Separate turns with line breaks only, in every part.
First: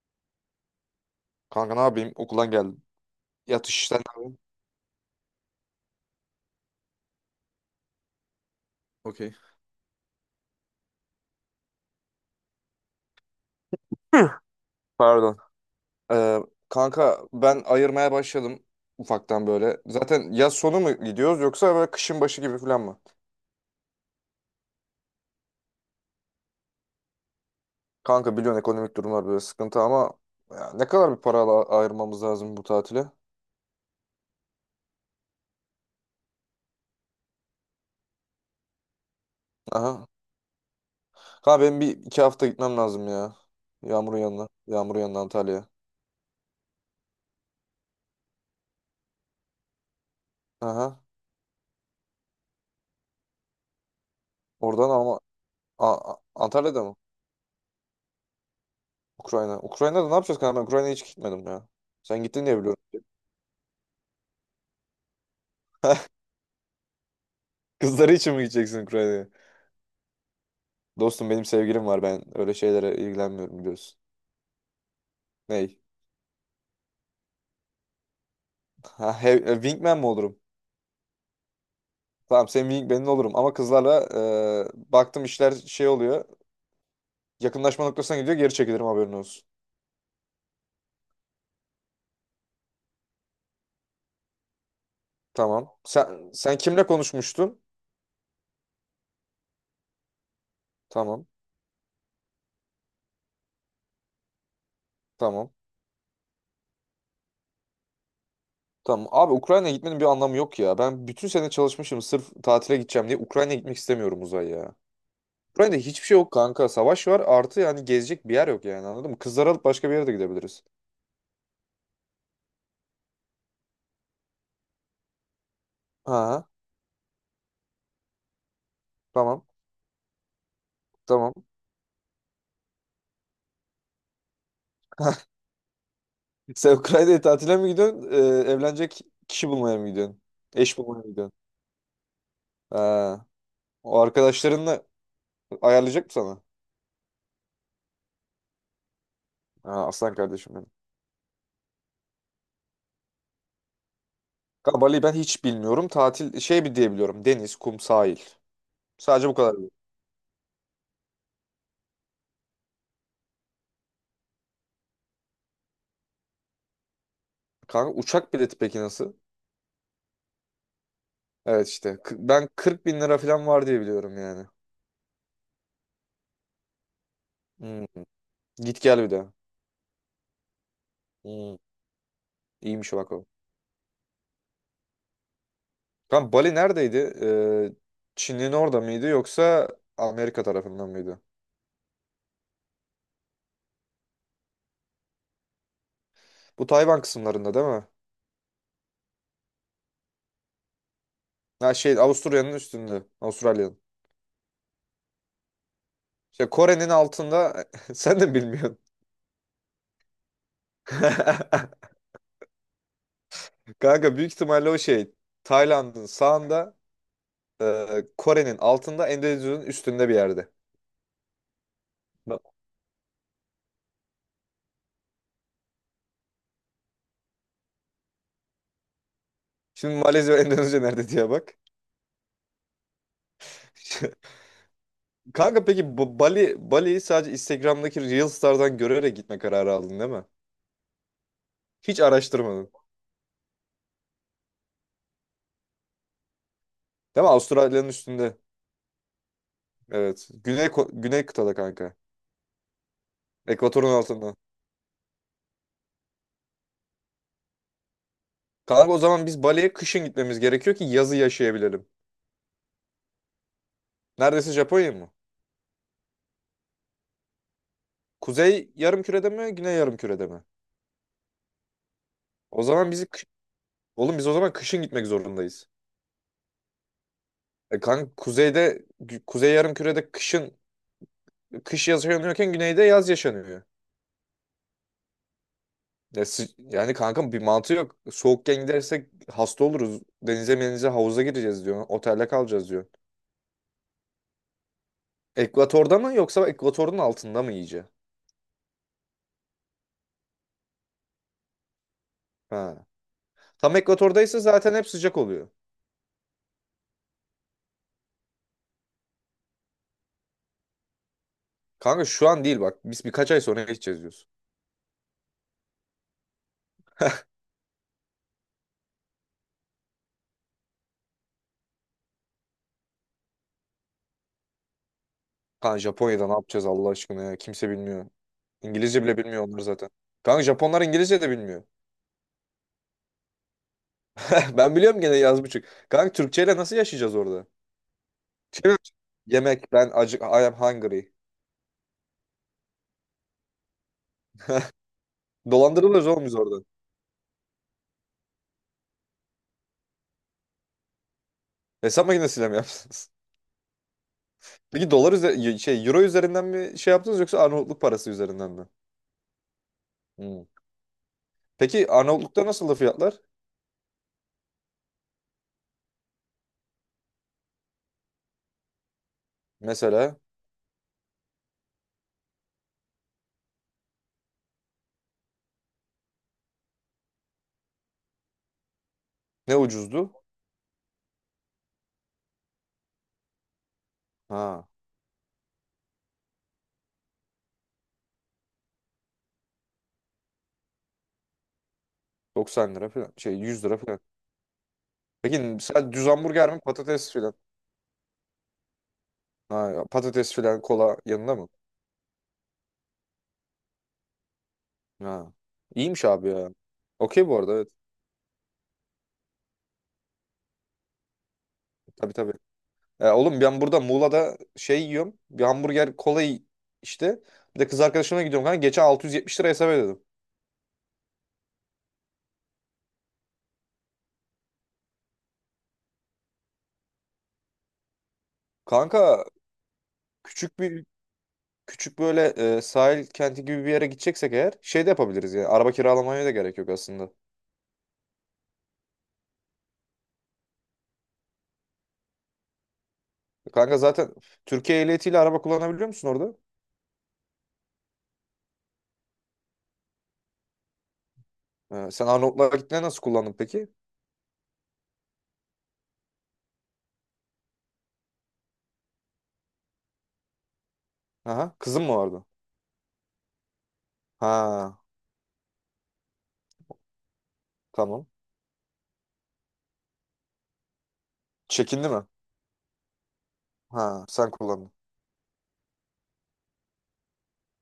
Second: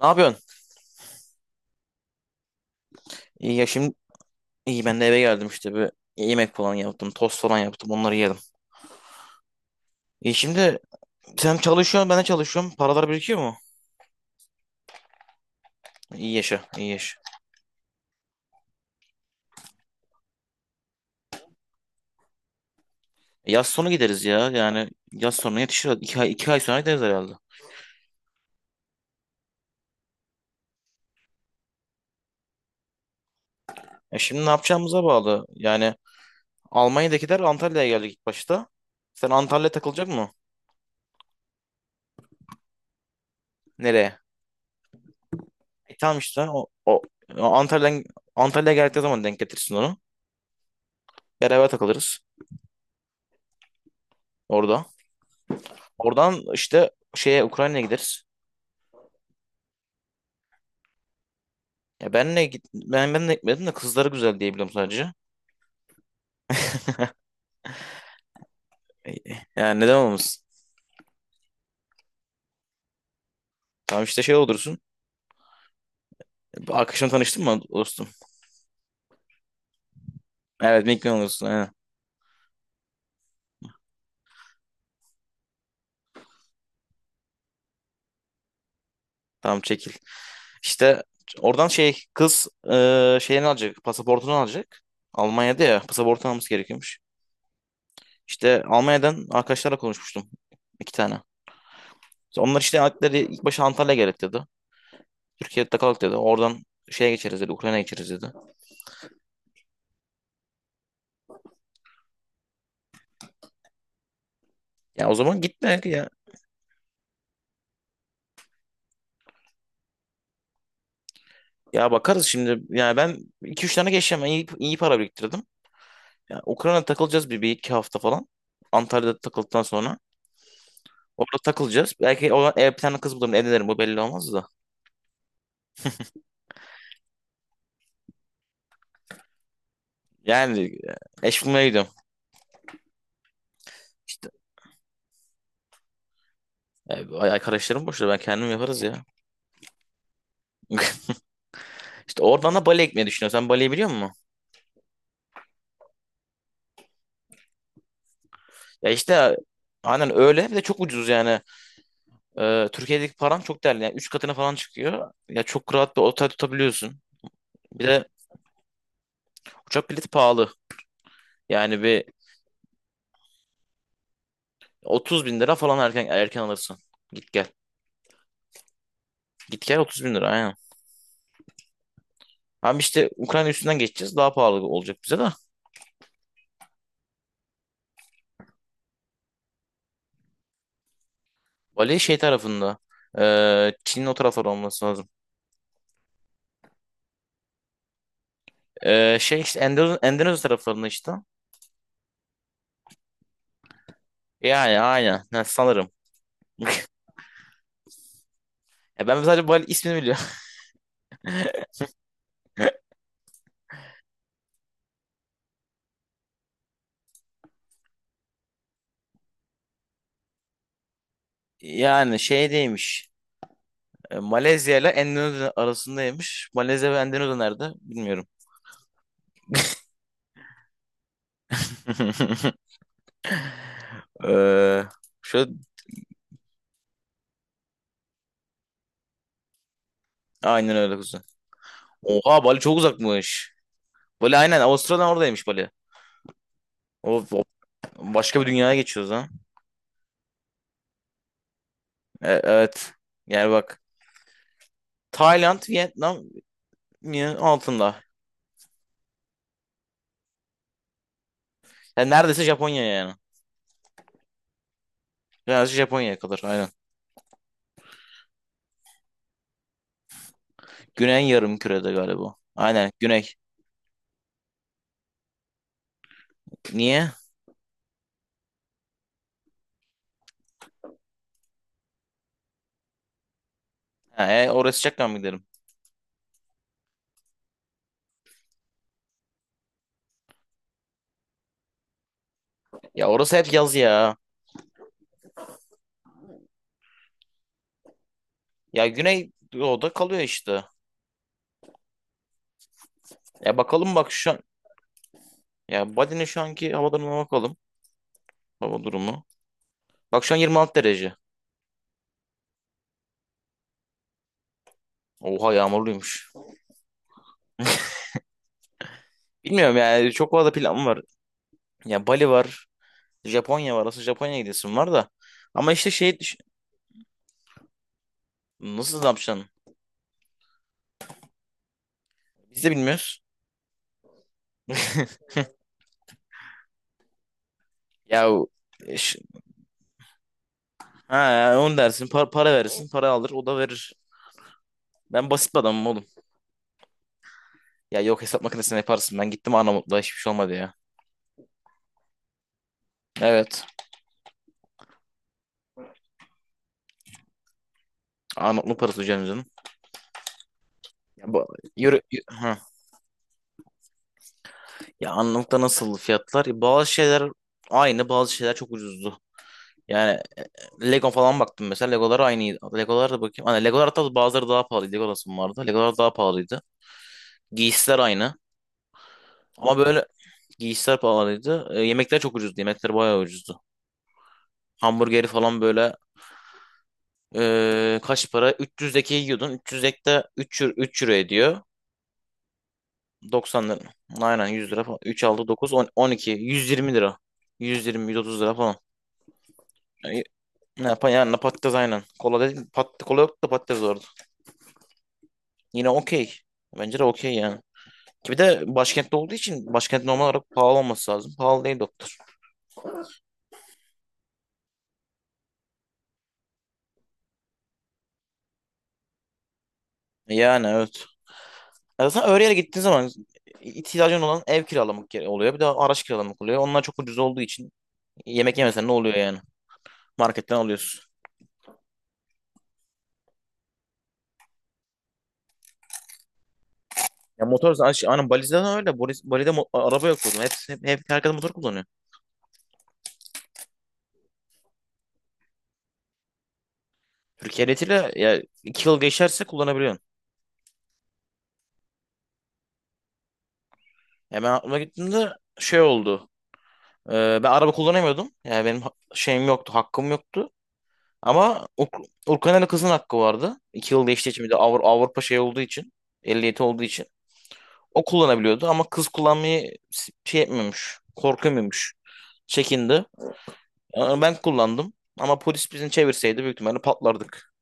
Ne yapıyorsun?
Kanka ne yapayım? Okuldan geldim.
İyi ya
Yatış
şimdi.
sen ne yapıyorsun?
İyi ben de eve geldim işte, bir yemek falan yaptım, tost falan yaptım, onları yedim.
Okey.
İyi şimdi. Sen çalışıyorsun, ben de çalışıyorum. Paralar birikiyor mu?
Hı. Pardon.
İyi
Ee,
yaşa, iyi yaşa.
kanka ben ayırmaya başladım ufaktan böyle. Zaten yaz sonu mu gidiyoruz yoksa böyle kışın başı gibi falan mı?
Yaz sonu gideriz ya, yani yaz sonu yetişir. İki ay, iki ay sonra gideriz herhalde.
Kanka biliyorsun ekonomik durumlar böyle sıkıntı ama ya ne kadar bir para ayırmamız lazım bu tatile?
Şimdi ne yapacağımıza bağlı. Yani Almanya'dakiler Antalya'ya geldik ilk başta. Sen Antalya'ya
Aha.
takılacak mı?
Kanka benim bir iki hafta gitmem lazım ya.
Nereye?
Yağmur'un yanına. Yağmur'un yanına Antalya'ya.
Tamam işte, o Antalya'dan Antalya'ya geldiği zaman denk getirsin onu.
Aha.
Beraber takılırız orada.
Oradan ama
Oradan
Antalya'da
işte
mı?
şeye Ukrayna'ya gideriz.
Ukrayna. Ukrayna'da ne yapacağız kanka? Ben Ukrayna'ya hiç gitmedim ya.
Ya
Sen
benle
gittin diye
git,
biliyorum.
ben de gitmedim de kızları güzel diyebilirim sadece.
Kızları için mi gideceksin
E,
Ukrayna'ya?
Yani neden olmasın?
Dostum benim sevgilim var ben öyle şeylere ilgilenmiyorum biliyorsun.
Tamam işte şey olursun.
Ney?
Arkadaşım tanıştın mı dostum?
Wingman mi olurum?
Evet, Mickey olursun. Aynen.
Tamam senin wingman'in olurum ama kızlarla baktım işler şey oluyor. Yakınlaşma noktasına gidiyor geri çekilirim haberin olsun.
Tamam, çekil. İşte oradan şey, kız şeyini alacak. Pasaportunu alacak. Almanya'da
Tamam.
ya
Sen,
pasaportunu alması
sen kimle
gerekiyormuş.
konuşmuştun?
İşte Almanya'dan arkadaşlarla konuşmuştum. İki tane.
Tamam.
İşte onlar işte aldıkları ilk başta Antalya gerek dedi.
Tamam.
Türkiye'de kalalım dedi. Oradan şeye geçeriz dedi. Ukrayna'ya geçeriz dedi.
Tamam. Abi Ukrayna'ya gitmenin bir anlamı yok ya. Ben bütün sene çalışmışım sırf tatile gideceğim diye Ukrayna'ya gitmek istemiyorum Uzay ya.
Ya o zaman
Ukrayna'da
gitme
hiçbir
ya.
şey yok kanka. Savaş var artı yani gezecek bir yer yok yani anladın mı? Kızları alıp başka bir yere de gidebiliriz.
Ya bakarız şimdi. Yani ben iki üç tane geçeceğim. Ben iyi, iyi para biriktirdim. Ya
Ha.
Ukrayna'da takılacağız bir iki hafta falan. Antalya'da
Tamam.
takıldıktan sonra.
Tamam.
Orada takılacağız. Belki o ev bir tane kız bulurum. Evlenirim. Bu belli olmaz da.
Sen Ukrayna'ya tatile mi gidiyorsun? Evlenecek kişi bulmaya mı gidiyorsun?
Yani
Eş bulmaya mı gidiyorsun?
eş bulmaya gidiyorum.
Ha, o
İşte
arkadaşlarınla ayarlayacak mı sana?
arkadaşlarım boşta, ben kendim yaparız ya.
Ha, aslan kardeşim benim.
İşte oradan da Bali'ye gitmeyi düşünüyorum. Sen Bali'yi biliyor musun?
Kanka Bali'yi ben hiç bilmiyorum. Tatil şey bir diyebiliyorum. Deniz, kum, sahil.
Ya
Sadece bu
işte
kadar.
aynen öyle. Bir de çok ucuz yani. Türkiye'deki param çok değerli. Yani 3 katına falan çıkıyor. Ya çok rahat bir otel tutabiliyorsun. Bir
Kanka
de
uçak bileti peki nasıl?
uçak bileti pahalı.
Evet
Yani
işte.
bir
Ben 40 bin lira falan var diye biliyorum yani.
30 bin lira falan erken erken alırsın. Git gel.
Hmm. Git gel bir de.
Git gel 30 bin lira, aynen.
Hmm.
Hem
İyiymiş
işte
bak o.
Ukrayna üstünden geçeceğiz. Daha pahalı olacak bize de.
Kanka Bali neredeydi? Çin'in orada mıydı yoksa Amerika tarafından mıydı?
Bali şey tarafında. Çin'in o tarafları olması lazım.
Bu Tayvan kısımlarında değil mi?
Şey işte Endonezya taraflarında işte.
Ha şey Avusturya'nın üstünde. Avustralya'nın.
Yani aynen. Ha, sanırım.
İşte Kore'nin altında sen de bilmiyorsun.
Ya ben sadece Bali ismini biliyorum.
Kanka büyük ihtimalle o şey Tayland'ın sağında e, Kore'nin altında Endonezya'nın üstünde bir yerde.
Yani
Bak.
şeydeymiş. Malezya ile Endonezya arasındaymış. Malezya ve Endonezya nerede? Bilmiyorum.
Şimdi Malezya ve Endonezya nerede diye bak.
Ee, Şöyle,
Kanka peki bu Bali'yi sadece Instagram'daki Reels'lardan görerek gitme kararı aldın değil mi?
aynen öyle kuzen.
Hiç
Oha, Bali
araştırmadın.
çok uzakmış. Bali aynen Avustralya'dan oradaymış Bali.
Değil mi?
Of, of.
Avustralya'nın üstünde.
Başka bir dünyaya geçiyoruz ha.
Evet. Güney Güney kıtada kanka.
Evet. Yani bak.
Ekvatorun altında.
Tayland, Vietnam yine altında.
Kanka o zaman biz Bali'ye kışın gitmemiz gerekiyor ki yazı yaşayabilelim.
Yani neredeyse Japonya yani.
Neredeyse Japonya mı?
Neredeyse Japonya'ya kadar aynen.
Kuzey yarım kürede mi, güney yarım kürede mi?
Güney yarımkürede galiba.
O
Aynen
zaman
güney.
oğlum biz o zaman kışın gitmek zorundayız.
Niye?
E kanka kuzey yarım kürede kışın kış yaşanıyorken güneyde yaz yaşanıyor.
Ha, oraya sıcaktan mı gidelim?
Yani kanka bir mantığı yok. Soğukken gidersek hasta oluruz. Denize menize havuza gireceğiz diyor. Otelde kalacağız diyor.
Ya orası hep yaz ya.
Ekvatorda mı yoksa ekvatorun altında mı iyice?
Ya güney doğuda kalıyor işte.
Ha.
Ya
Tam
bakalım bak şu
ekvatordaysa
an.
zaten hep sıcak oluyor.
Ya Bali'nin şu anki hava durumuna bakalım. Hava durumu. Bak şu an 26 derece.
Kanka şu an değil bak. Biz birkaç ay sonra gideceğiz diyoruz.
Oha, yağmurluymuş. Bilmiyorum yani çok fazla planım var. Ya Bali var. Japonya var. Aslında Japonya'ya gidesim var da. Ama
Kanka
işte şey
Japonya'da ne yapacağız Allah aşkına ya. Kimse bilmiyor.
nasıl
İngilizce
ne
bile bilmiyor
yapacaksın?
onlar zaten. Kanka Japonlar İngilizce de bilmiyor.
Biz de bilmiyoruz.
Ben biliyorum gene yaz buçuk. Kanka Türkçeyle nasıl yaşayacağız orada?
Ya o-
Şey mi?
e, ş-
Yemek ben acık I am hungry.
ha ya, onu dersin, para verirsin, para alır, o da verir. Ben basit bir adamım oğlum.
Dolandırılırız oğlum biz orada.
Ya yok, hesap makinesine yaparsın. Ben gittim Arnavutluğa, hiçbir şey olmadı ya.
Hesap makinesiyle mi yaptınız?
Evet.
Peki dolar üzeri şey euro üzerinden mi şey yaptınız yoksa Arnavutluk parası üzerinden mi?
Arnavutluk parası, hocam canım.
Hmm.
Ya, bu,
Peki Arnavutluk'ta
ha.
nasıldı fiyatlar?
Ya Arnavut'ta nasıl fiyatlar? Ya, bazı şeyler aynı, bazı şeyler çok ucuzdu.
Mesela
Yani Lego falan baktım mesela. Legolar aynıydı. Legolar da bakayım. Hani Legolar hatta bazıları daha pahalıydı. Lego vardı. Legolar daha pahalıydı. Giysiler aynı.
ne
Ama böyle
ucuzdu?
giysiler pahalıydı. Yemekler çok ucuzdu. Yemekler bayağı ucuzdu.
Ha
Hamburgeri falan böyle, kaç para? 300'deki yiyordun. 300'dekte 3 euro ediyor.
90 lira falan şey 100
90
lira.
lira. Aynen 100 lira falan. 3,
Peki
6, 9, 10,
mesela düz
12.
hamburger mi
120
patates
lira.
filan?
120, 130 lira falan.
Ha,
Yani,
patates filan
ne
kola
yapan
yanında
yani
mı?
patates aynen. Kola dedim. Kola yoktu da patates vardı.
Ha.
Yine
İyiymiş abi
okey.
ya.
Bence de
Okey
okey
bu arada
yani.
evet.
Ki bir de başkentte olduğu için başkent normal olarak pahalı olması lazım. Pahalı değil
Tabii
doktor.
tabii. Oğlum ben burada Muğla'da şey yiyorum. Bir hamburger kola işte. Bir de kız arkadaşımla gidiyorum kanka. Geçen 670 lira hesap ödedim.
Yani evet. Ya zaten Öreğe gittiğin zaman, ihtiyacın olan ev kiralamak oluyor. Bir de araç kiralamak oluyor. Onlar çok ucuz olduğu için, yemek yemesen ne oluyor
Kanka
yani? Marketten
küçük bir
alıyorsun.
küçük böyle sahil kenti gibi bir yere gideceksek eğer şey de yapabiliriz yani. Araba kiralamaya da gerek yok aslında.
Ya motor zaten şey, aynen Bali'de de öyle. Bali'de araba yok oğlum. Hep, hep, hep herkes motor kullanıyor.
Kanka zaten Türkiye ehliyetiyle araba kullanabiliyor musun orada?
Türkiye ehliyetiyle ya iki yıl geçerse kullanabiliyorsun.
Sen Arnavutluğa gittiğinde nasıl kullandın peki?
Ya ben aklıma gittiğimde şey oldu. Ee, Ben araba kullanamıyordum. Yani benim şeyim yoktu, hakkım yoktu.
Aha,
Ama
kızın mı vardı?
Urkan'ın kızın hakkı vardı. İki yıl geçtiği için, bir de
Ha
Avrupa şey olduğu için. Ehliyeti olduğu için. O
tamam.
kullanabiliyordu ama kız kullanmayı şey etmemiş.
Çekindi
Korkamıyormuş.
mi?
Çekindi.
Ha
Ama
sen
ben
kullandın.
kullandım. Ama polis bizi çevirseydi büyük ihtimalle patlardık.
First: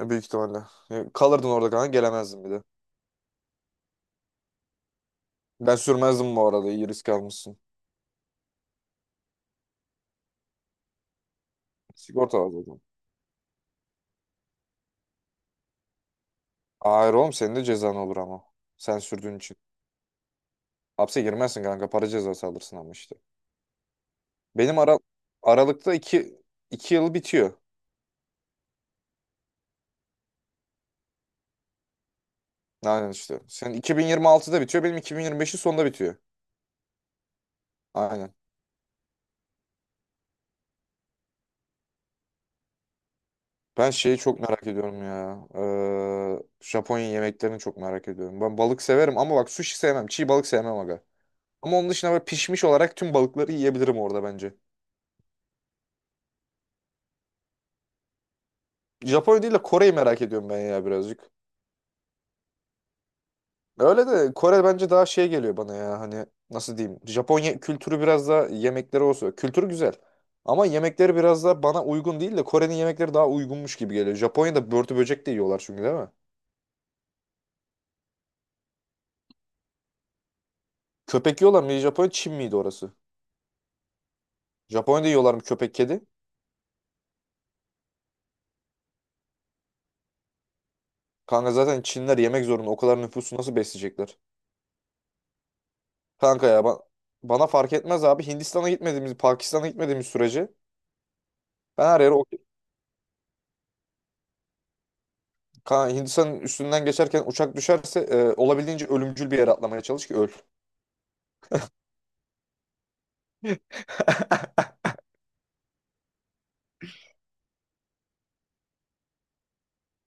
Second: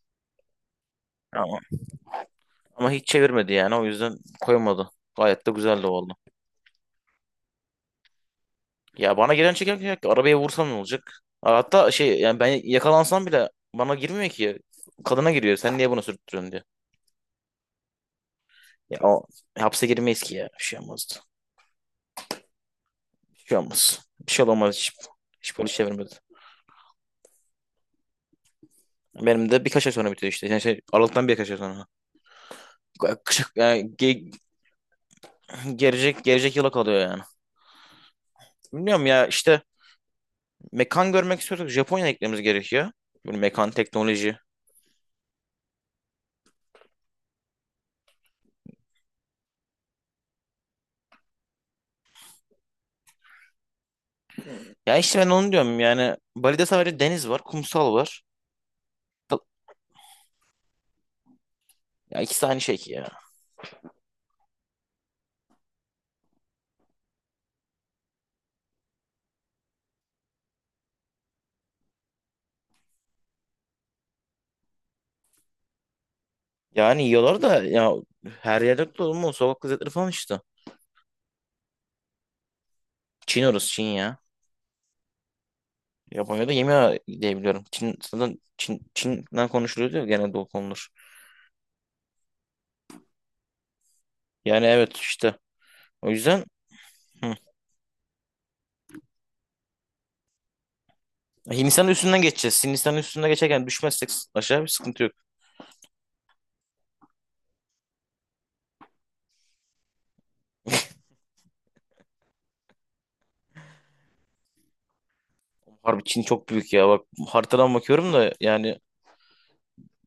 Büyük ihtimalle. Kalırdın
Ama,
orada kanka gelemezdin bir de.
ama hiç çevirmedi yani. O yüzden koymadı. Gayet de
Ben
güzel de oldu.
sürmezdim bu arada iyi risk almışsın.
Ya bana gelen çekerken arabaya vursam ne olacak? Hatta şey
Sigorta
yani
var
ben
zaten.
yakalansam bile bana girmiyor ki. Kadına giriyor. Sen niye bunu sürttürüyorsun diye.
Hayır oğlum senin de cezan olur ama.
Ya
Sen
o
sürdüğün için.
hapse girmeyiz ki ya. Bir şey olmazdı.
Hapse girmezsin kanka para cezası alırsın ama işte.
Bir şey olmaz. Bir şey olmaz.
Benim
Hiç,
ara
hiç polis
Aralık'ta
çevirmedi.
iki yıl bitiyor.
Benim de birkaç ay sonra bitiyor işte. Yani şey, Aralık'tan birkaç ay sonra.
Aynen işte. Senin
Yani
2026'da bitiyor benim 2025'in sonunda bitiyor.
gelecek yıla kalıyor yani.
Aynen.
Bilmiyorum ya işte mekan görmek istiyorsak Japonya eklememiz gerekiyor. Böyle mekan
Ben şeyi
teknoloji.
çok merak ediyorum ya. Japonya yemeklerini çok merak ediyorum. Ben balık severim ama bak sushi sevmem. Çiğ balık sevmem aga. Ama onun dışında böyle pişmiş olarak tüm balıkları yiyebilirim orada bence.
Ya işte ben onu diyorum yani Bali'de sadece deniz var, kumsal var.
Japonya değil de Kore'yi merak ediyorum ben ya birazcık.
Ya ikisi aynı şey ki ya.
Öyle de Kore bence daha şey geliyor bana ya hani nasıl diyeyim. Japonya kültürü biraz daha yemekleri olsa. Kültürü güzel. Ama yemekleri biraz daha bana uygun değil de Kore'nin yemekleri daha uygunmuş gibi geliyor. Japonya'da börtü böcek de yiyorlar çünkü değil mi?
Yani yiyorlar da ya, her yerde yok da oğlum, o sokak lezzetleri falan işte.
Köpek yiyorlar mı? Japonya Çin miydi orası?
Çin orası Çin ya.
Japonya'da yiyorlar mı köpek kedi?
Japonya'da yemiyor diyebiliyorum. Çin zaten Çin, Çin'den konuşuluyor diyor genelde o konular.
Kanka zaten Çinliler yemek zorunda. O kadar nüfusu nasıl besleyecekler?
Yani evet işte. O yüzden.
Kanka ya ba-
Hı.
Bana fark etmez abi. Hindistan'a gitmediğimiz, Pakistan'a gitmediğimiz sürece ben
Hindistan'ın
her yere
üstünden
o.
geçeceğiz. Hindistan'ın üstünden geçerken düşmezsek aşağı bir sıkıntı yok.
Kanka Hindistan'ın üstünden geçerken uçak düşerse olabildiğince ölümcül bir yere atlamaya çalış ki öl.
Harbi, Çin çok büyük ya. Bak, haritadan bakıyorum da yani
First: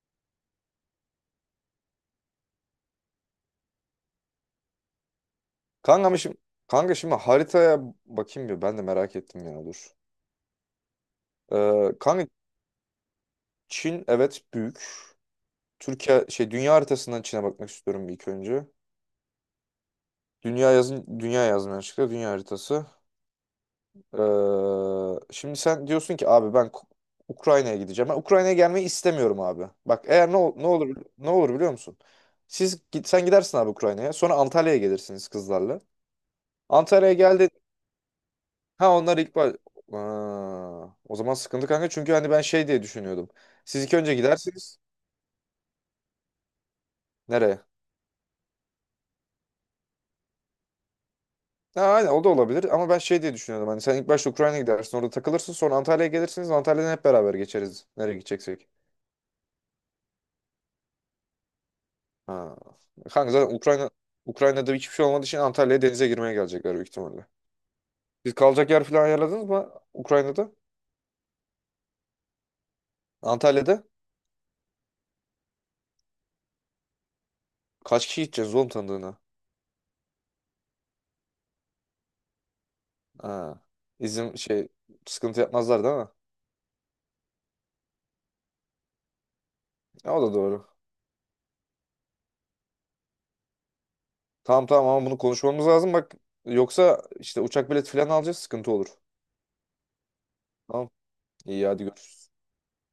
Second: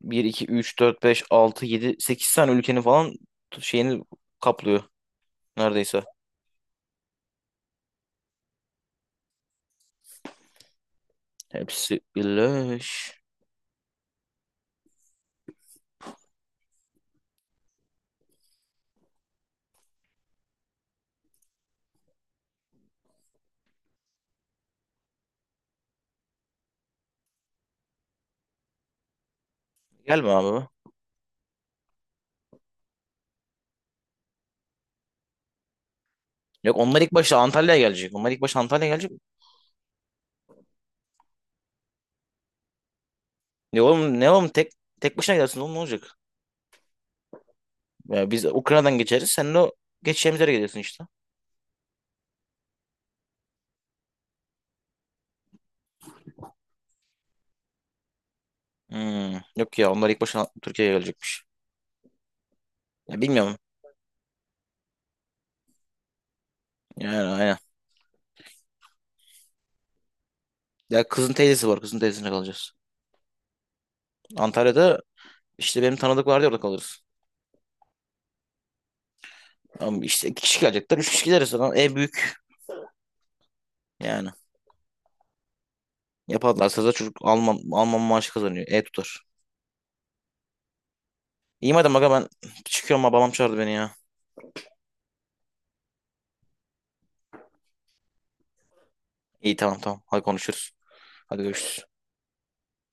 bir 2 3 4 5 6 7 8 tane ülkenin falan şeyini kaplıyor neredeyse.
Kanka ama şimdi Kanka şimdi haritaya bakayım bir ben de merak ettim ya dur.
Hepsi
Kanka
birleş.
Çin evet büyük. Türkiye şey dünya haritasından Çin'e bakmak istiyorum bir ilk önce. Dünya yazın dünya yazmaya çıktı. Dünya haritası. Şimdi sen diyorsun ki abi Ukrayna'ya gideceğim. Ben Ukrayna'ya gelmeyi istemiyorum abi. Bak
Gelme
eğer
abi be.
ne olur ne olur biliyor musun? Sen gidersin abi Ukrayna'ya. Sonra Antalya'ya gelirsiniz kızlarla.
Yok, onlar ilk
Antalya'ya
başta
geldi.
Antalya'ya gelecek. Onlar ilk başta Antalya'ya
Ha onlar
gelecek.
ilk baş... Aa, o zaman sıkıntı kanka çünkü hani ben şey diye düşünüyordum.
Ne
Siz ilk önce
oğlum ne oğlum
gidersiniz.
tek başına gidersin oğlum, ne olacak?
Nereye?
Ya biz Ukrayna'dan geçeriz. Sen de o geçeceğimiz yere gelirsin işte.
Ha, aynen o da olabilir ama ben şey diye düşünüyordum. Hani sen ilk başta Ukrayna'ya gidersin orada takılırsın sonra Antalya'ya gelirsiniz. Antalya'dan hep beraber geçeriz nereye gideceksek.
Yok ya onlar ilk başta Türkiye'ye gelecekmiş.
Ha.
Ya
Kanka zaten
bilmiyorum.
Ukrayna'da hiçbir şey olmadığı için Antalya'ya denize girmeye gelecekler büyük
Yani
ihtimalle.
aynen.
Siz kalacak yer falan ayarladınız mı Ukrayna'da?
Ya kızın teyzesi var. Kızın teyzesine kalacağız.
Antalya'da?
Antalya'da işte benim tanıdık vardı orada kalırız.
Kaç kişi gideceğiz oğlum tanıdığına?
Ama işte iki kişi gelecekler. Üç kişi gideriz zaten. Büyük.
Ha.
Yani.
İzin şey sıkıntı yapmazlar değil mi?
Yaparlarsa da çocuk Alman maaşı kazanıyor. Tutar.
Ya, o da doğru.
İyi madem aga, ben çıkıyorum. Babam çağırdı beni ya.
Tamam tamam ama bunu konuşmamız lazım bak. Yoksa işte uçak bileti falan alacağız sıkıntı olur.
İyi, tamam tamam. Hadi konuşuruz.
Tamam.
Hadi
İyi
görüşürüz.
hadi